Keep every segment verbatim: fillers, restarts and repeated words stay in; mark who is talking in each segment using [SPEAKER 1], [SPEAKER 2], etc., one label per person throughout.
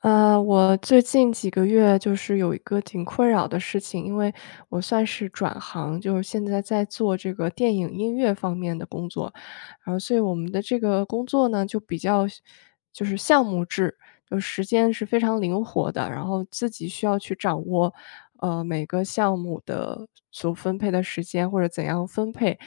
[SPEAKER 1] 呃，我最近几个月就是有一个挺困扰的事情，因为我算是转行，就是现在在做这个电影音乐方面的工作，然后所以我们的这个工作呢，就比较就是项目制，就时间是非常灵活的，然后自己需要去掌握，呃，每个项目的所分配的时间或者怎样分配。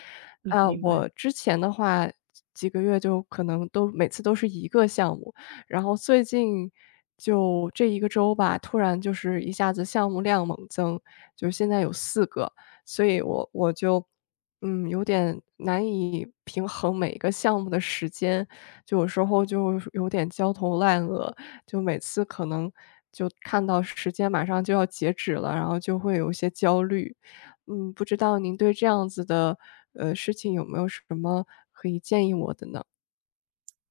[SPEAKER 2] 嗯，
[SPEAKER 1] 啊，
[SPEAKER 2] 明白。
[SPEAKER 1] 我之前的话，几个月就可能都每次都是一个项目，然后最近就这一个周吧，突然就是一下子项目量猛增，就是现在有四个，所以我我就，嗯，有点难以平衡每一个项目的时间，就有时候就有点焦头烂额，就每次可能就看到时间马上就要截止了，然后就会有一些焦虑。嗯，不知道您对这样子的，呃，事情有没有什么可以建议我的呢？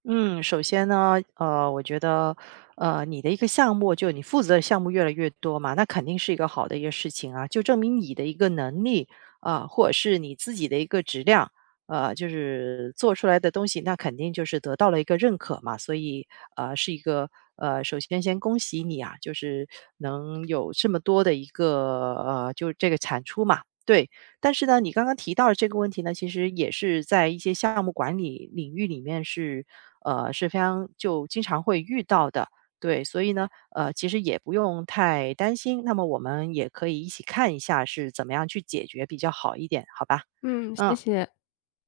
[SPEAKER 2] 嗯，首先呢，呃，我觉得，呃，你的一个项目，就你负责的项目越来越多嘛，那肯定是一个好的一个事情啊，就证明你的一个能力啊、或者是你自己的一个质量，呃，就是做出来的东西，那肯定就是得到了一个认可嘛，所以呃，是一个呃，首先先恭喜你啊，就是能有这么多的一个呃，就是这个产出嘛，对。但是呢，你刚刚提到的这个问题呢，其实也是在一些项目管理领域里面是，呃，是非常就经常会遇到的。对，所以呢，呃，其实也不用太担心。那么我们也可以一起看一下是怎么样去解决比较好一点，好吧？
[SPEAKER 1] 嗯，谢
[SPEAKER 2] 嗯。
[SPEAKER 1] 谢。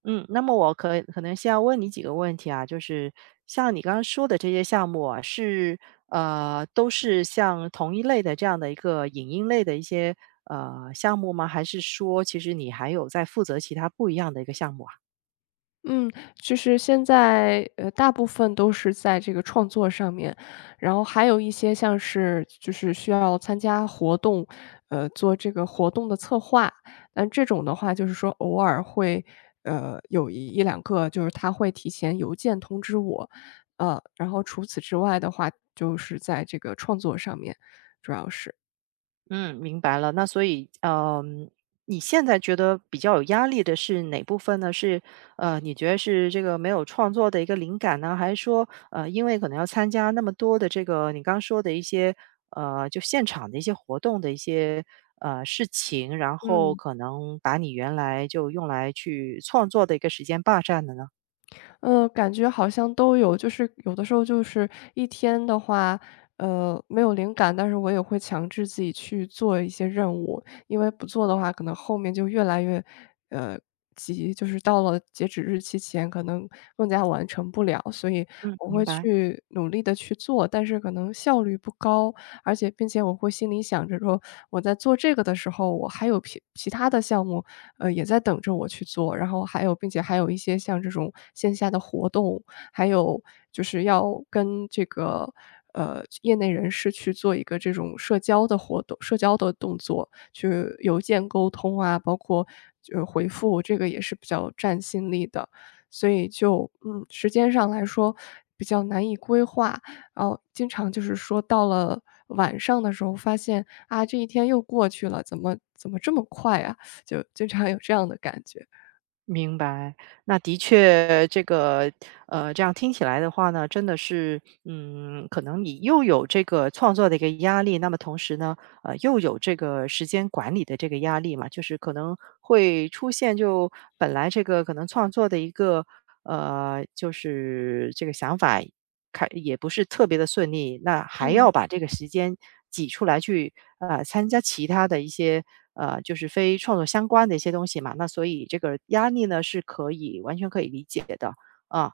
[SPEAKER 2] 嗯，那么我可可能先要问你几个问题啊，就是像你刚刚说的这些项目啊，是呃都是像同一类的这样的一个影音类的一些呃项目吗？还是说其实你还有在负责其他不一样的一个项目啊？
[SPEAKER 1] 嗯，就是现在，呃，大部分都是在这个创作上面，然后还有一些像是就是需要参加活动，呃，做这个活动的策划。但这种的话就是说偶尔会，呃，有一一两个就是他会提前邮件通知我，呃，然后除此之外的话，就是在这个创作上面，主要是。
[SPEAKER 2] 嗯，明白了。那所以，嗯，你现在觉得比较有压力的是哪部分呢？是呃，你觉得是这个没有创作的一个灵感呢，还是说呃，因为可能要参加那么多的这个你刚说的一些呃，就现场的一些活动的一些呃事情，然后
[SPEAKER 1] 嗯。
[SPEAKER 2] 可能把你原来就用来去创作的一个时间霸占了呢？
[SPEAKER 1] 呃，感觉好像都有，就是有的时候就是一天的话，呃，没有灵感，但是我也会强制自己去做一些任务，因为不做的话，可能后面就越来越，呃，急，就是到了截止日期前，可能更加完成不了，所以
[SPEAKER 2] 嗯，
[SPEAKER 1] 我
[SPEAKER 2] 明
[SPEAKER 1] 会
[SPEAKER 2] 白。
[SPEAKER 1] 去努力的去做，但是可能效率不高，而且并且我会心里想着说，我在做这个的时候，我还有其其他的项目，呃，也在等着我去做，然后还有并且还有一些像这种线下的活动，还有就是要跟这个，呃，业内人士去做一个这种社交的活动社交的动作，去邮件沟通啊，包括就回复，这个也是比较占心力的。所以就，嗯，时间上来说比较难以规划，然后经常就是说到了晚上的时候发现，啊，这一天又过去了，怎么怎么这么快啊，就经常有这样的感觉。
[SPEAKER 2] 明白，那的确，这个呃，这样听起来的话呢，真的是，嗯，可能你又有这个创作的一个压力，那么同时呢，呃，又有这个时间管理的这个压力嘛，就是可能会出现就本来这个可能创作的一个呃，就是这个想法开也不是特别的顺利，那还
[SPEAKER 1] 嗯
[SPEAKER 2] 要把这个时间挤出来去，呃，参加其他的一些，呃，就是非创作相关的一些东西嘛，那所以这个压力呢，是可以完全可以理解的，啊。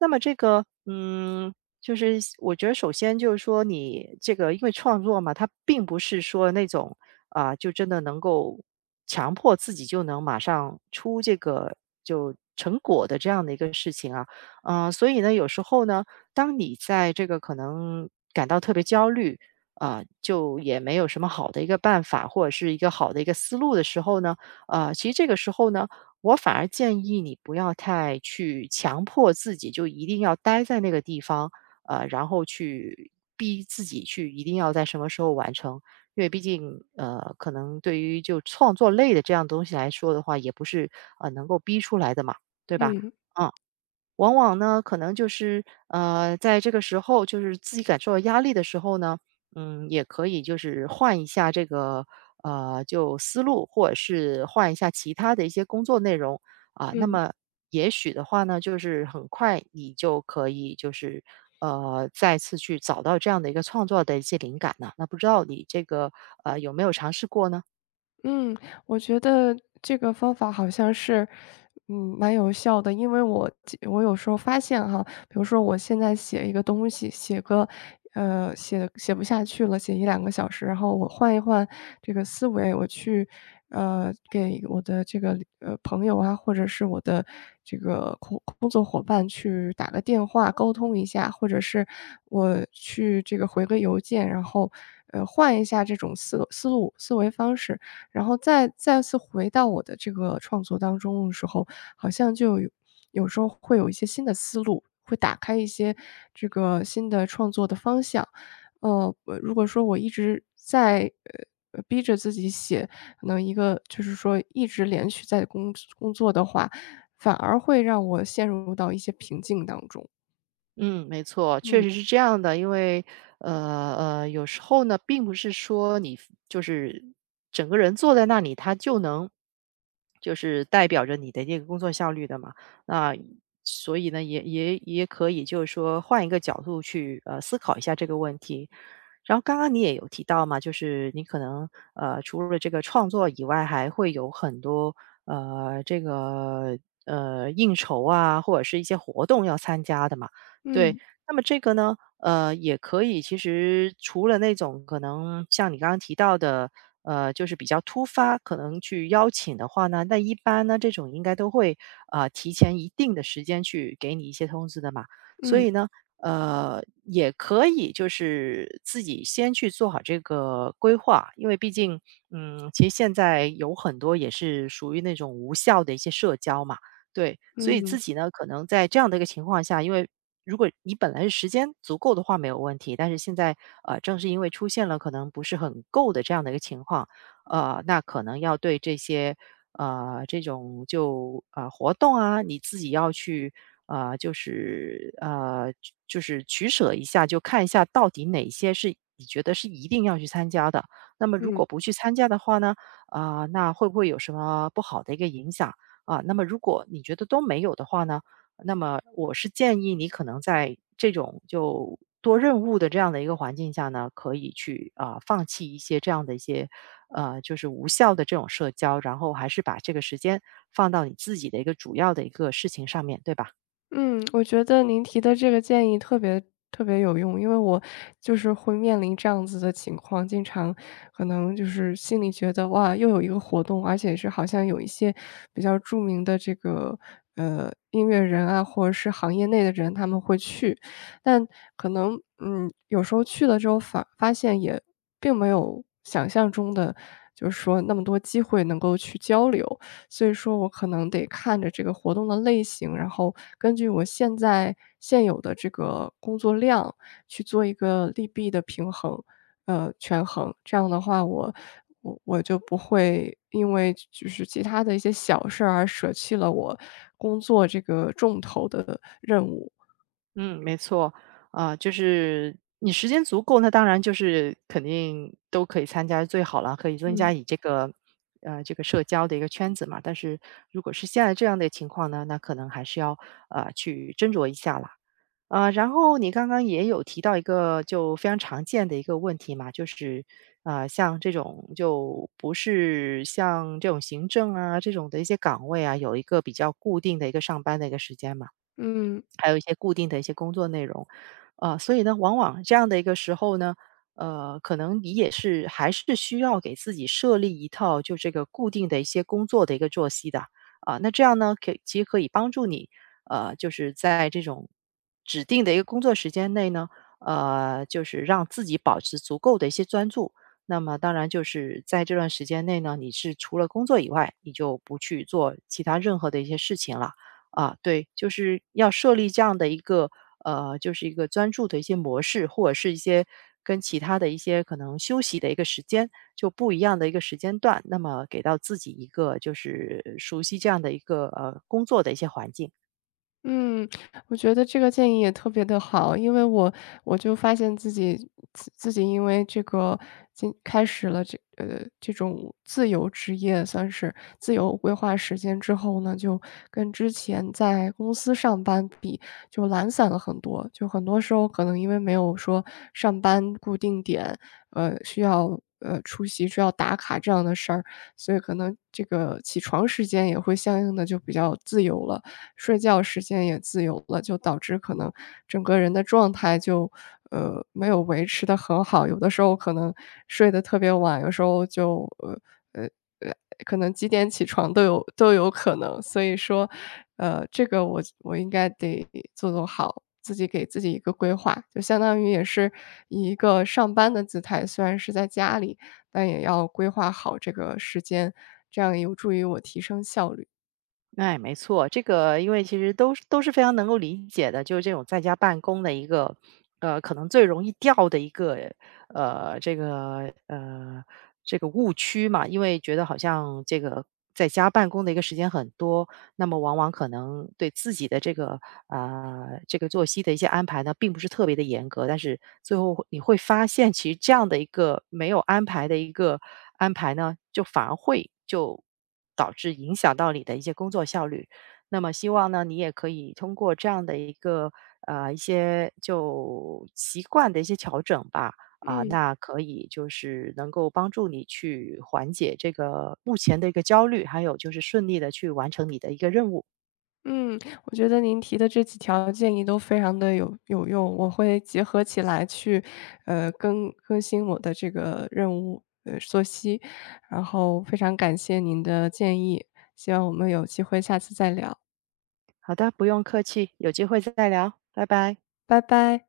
[SPEAKER 2] 那么这个，嗯，就是我觉得首先就是说你这个因为创作嘛，它并不是说那种，啊，就真的能够强迫自己就能马上出这个就成果的这样的一个事情啊。嗯，所以呢，有时候呢，当你在这个可能感到特别焦虑，啊、就也没有什么好的一个办法或者是一个好的一个思路的时候呢，啊，其实这个时候呢，我反而建议你不要太去强迫自己，就一定要待在那个地方，呃，然后去逼自己去一定要在什么时候完成，因为毕竟呃，可能对于就创作类的这样东西来说的话，也不是呃能够逼出来的嘛，对吧？
[SPEAKER 1] 嗯
[SPEAKER 2] 嗯。往往呢，可能就是呃，在这个时候，就是自己感受到压力的时候呢，嗯，也可以就是换一下这个呃，就思路，或者是换一下其他的一些工作内容啊、那
[SPEAKER 1] 嗯。
[SPEAKER 2] 么也许的话呢，就是很快你就可以就是呃，再次去找到这样的一个创作的一些灵感呢。那不知道你这个呃有没有尝试过呢？
[SPEAKER 1] 嗯，我觉得这个方法好像是，嗯，蛮有效的。因为我记我有时候发现哈，比如说我现在写一个东西，写个呃，写写不下去了，写一两个小时，然后我换一换这个思维，我去，呃，给我的这个，呃，朋友啊，或者是我的这个工工作伙伴去打个电话沟通一下，或者是我去这个回个邮件，然后，呃，换一下这种思思路思维方式。然后再再次回到我的这个创作当中的时候，好像就有有时候会有一些新的思路，会打开一些这个新的创作的方向。呃，呃如果说我一直在，呃呃，逼着自己写，可能一个就是说一直连续在工工作的话，反而会让我陷入到一些瓶颈当中。
[SPEAKER 2] 嗯，没错，确
[SPEAKER 1] 嗯
[SPEAKER 2] 实是这样的。因为，呃呃，有时候呢，并不是说你就是整个人坐在那里，他就能就是代表着你的这个工作效率的嘛。那所以呢，也也也可以就是说换一个角度去呃思考一下这个问题。然后刚刚你也有提到嘛，就是你可能呃除了这个创作以外，还会有很多呃这个呃应酬啊，或者是一些活动要参加的嘛。对，
[SPEAKER 1] 嗯
[SPEAKER 2] 那么这个呢，呃，也可以。其实除了那种可能像你刚刚提到的，呃，就是比较突发，可能去邀请的话呢，那一般呢，这种应该都会啊提前一定的时间去给你一些通知的嘛。所
[SPEAKER 1] 嗯
[SPEAKER 2] 以呢，呃，也可以就是自己先去做好这个规划，因为毕竟，嗯，其实现在有很多也是属于那种无效的一些社交嘛。对，所以自
[SPEAKER 1] 嗯
[SPEAKER 2] 己呢，可能在这样的一个情况下，因为如果你本来是时间足够的话没有问题，但是现在呃，正是因为出现了可能不是很够的这样的一个情况，呃，那可能要对这些呃这种就呃活动啊，你自己要去呃就是呃取就是取舍一下，就看一下到底哪些是你觉得是一定要去参加的。那么如
[SPEAKER 1] 嗯。
[SPEAKER 2] 果不去参加的话呢，啊、那会不会有什么不好的一个影响啊、那么如果你觉得都没有的话呢？那么我是建议你可能在这种就多任务的这样的一个环境下呢，可以去啊、呃放弃一些这样的一些呃就是无效的这种社交，然后还是把这个时间放到你自己的一个主要的一个事情上面对吧？
[SPEAKER 1] 嗯，我觉得您提的这个建议特别特别有用，因为我就是会面临这样子的情况，经常可能就是心里觉得哇，又有一个活动，而且是好像有一些比较著名的这个呃音乐人啊，或者是行业内的人他们会去，但可能嗯有时候去了之后发发现也并没有想象中的，就是说那么多机会能够去交流，所以说我可能得看着这个活动的类型，然后根据我现在现有的这个工作量去做一个利弊的平衡，呃，权衡。这样的话我我我就不会因为就是其他的一些小事儿而舍弃了我工作这个重头的任务。
[SPEAKER 2] 嗯，没错，啊、就是你时间足够，那当然就是肯定都可以参加最好了，可以增加
[SPEAKER 1] 嗯
[SPEAKER 2] 你这个呃这个社交的一个圈子嘛。但是如果是现在这样的情况呢，那可能还是要呃去斟酌一下啦。啊，然后你刚刚也有提到一个就非常常见的一个问题嘛，就是，啊，像这种就不是像这种行政啊这种的一些岗位啊，有一个比较固定的一个上班的一个时间嘛。
[SPEAKER 1] 嗯。
[SPEAKER 2] 还有一些固定的一些工作内容。呃，所以呢，往往这样的一个时候呢，呃，可能你也是还是需要给自己设立一套就这个固定的一些工作的一个作息的啊。那这样呢，可以其实可以帮助你，呃，就是在这种指定的一个工作时间内呢，呃，就是让自己保持足够的一些专注。那么当然就是在这段时间内呢，你是除了工作以外，你就不去做其他任何的一些事情了。啊，对，就是要设立这样的一个呃，就是一个专注的一些模式，或者是一些跟其他的一些可能休息的一个时间，就不一样的一个时间段，那么给到自己一个就是熟悉这样的一个呃工作的一些环境。
[SPEAKER 1] 嗯，我觉得这个建议也特别的好。因为我我就发现自己自自己因为这个今开始了这呃，这种自由职业算是自由规划时间之后呢，就跟之前在公司上班比就懒散了很多。就很多时候可能因为没有说上班固定点，呃，需要，呃，出席、需要打卡这样的事儿，所以可能这个起床时间也会相应的就比较自由了。睡觉时间也自由了，就导致可能整个人的状态就，呃，没有维持的很好。有的时候可能睡得特别晚，有时候就，呃呃呃，可能几点起床都有都有可能。所以说，呃，这个我我应该得做做好，自己给自己一个规划，就相当于也是以一个上班的姿态，虽然是在家里，但也要规划好这个时间，这样有助于我提升效率。
[SPEAKER 2] 哎，没错，这个因为其实都是都是非常能够理解的，就是这种在家办公的一个，呃，可能最容易掉的一个，呃，这个呃这个误区嘛，因为觉得好像这个在家办公的一个时间很多，那么往往可能对自己的这个啊这个作息的一些安排呢，并不是特别的严格，但是最后会你会发现，其实这样的一个没有安排的一个安排呢，就反而会就导致影响到你的一些工作效率。那么希望呢，你也可以通过这样的一个呃一些就习惯的一些调整吧，啊，
[SPEAKER 1] 嗯。
[SPEAKER 2] 那可以就是能够帮助你去缓解这个目前的一个焦虑，还有就是顺利的去完成你的一个任务。
[SPEAKER 1] 嗯，我觉得您提的这几条建议都非常的有有用，我会结合起来去，呃，更更新我的这个任务，呃，作息，然后非常感谢您的建议，希望我们有机会下次再聊，
[SPEAKER 2] 好的，不用客气，有机会再聊，拜拜。
[SPEAKER 1] 拜拜。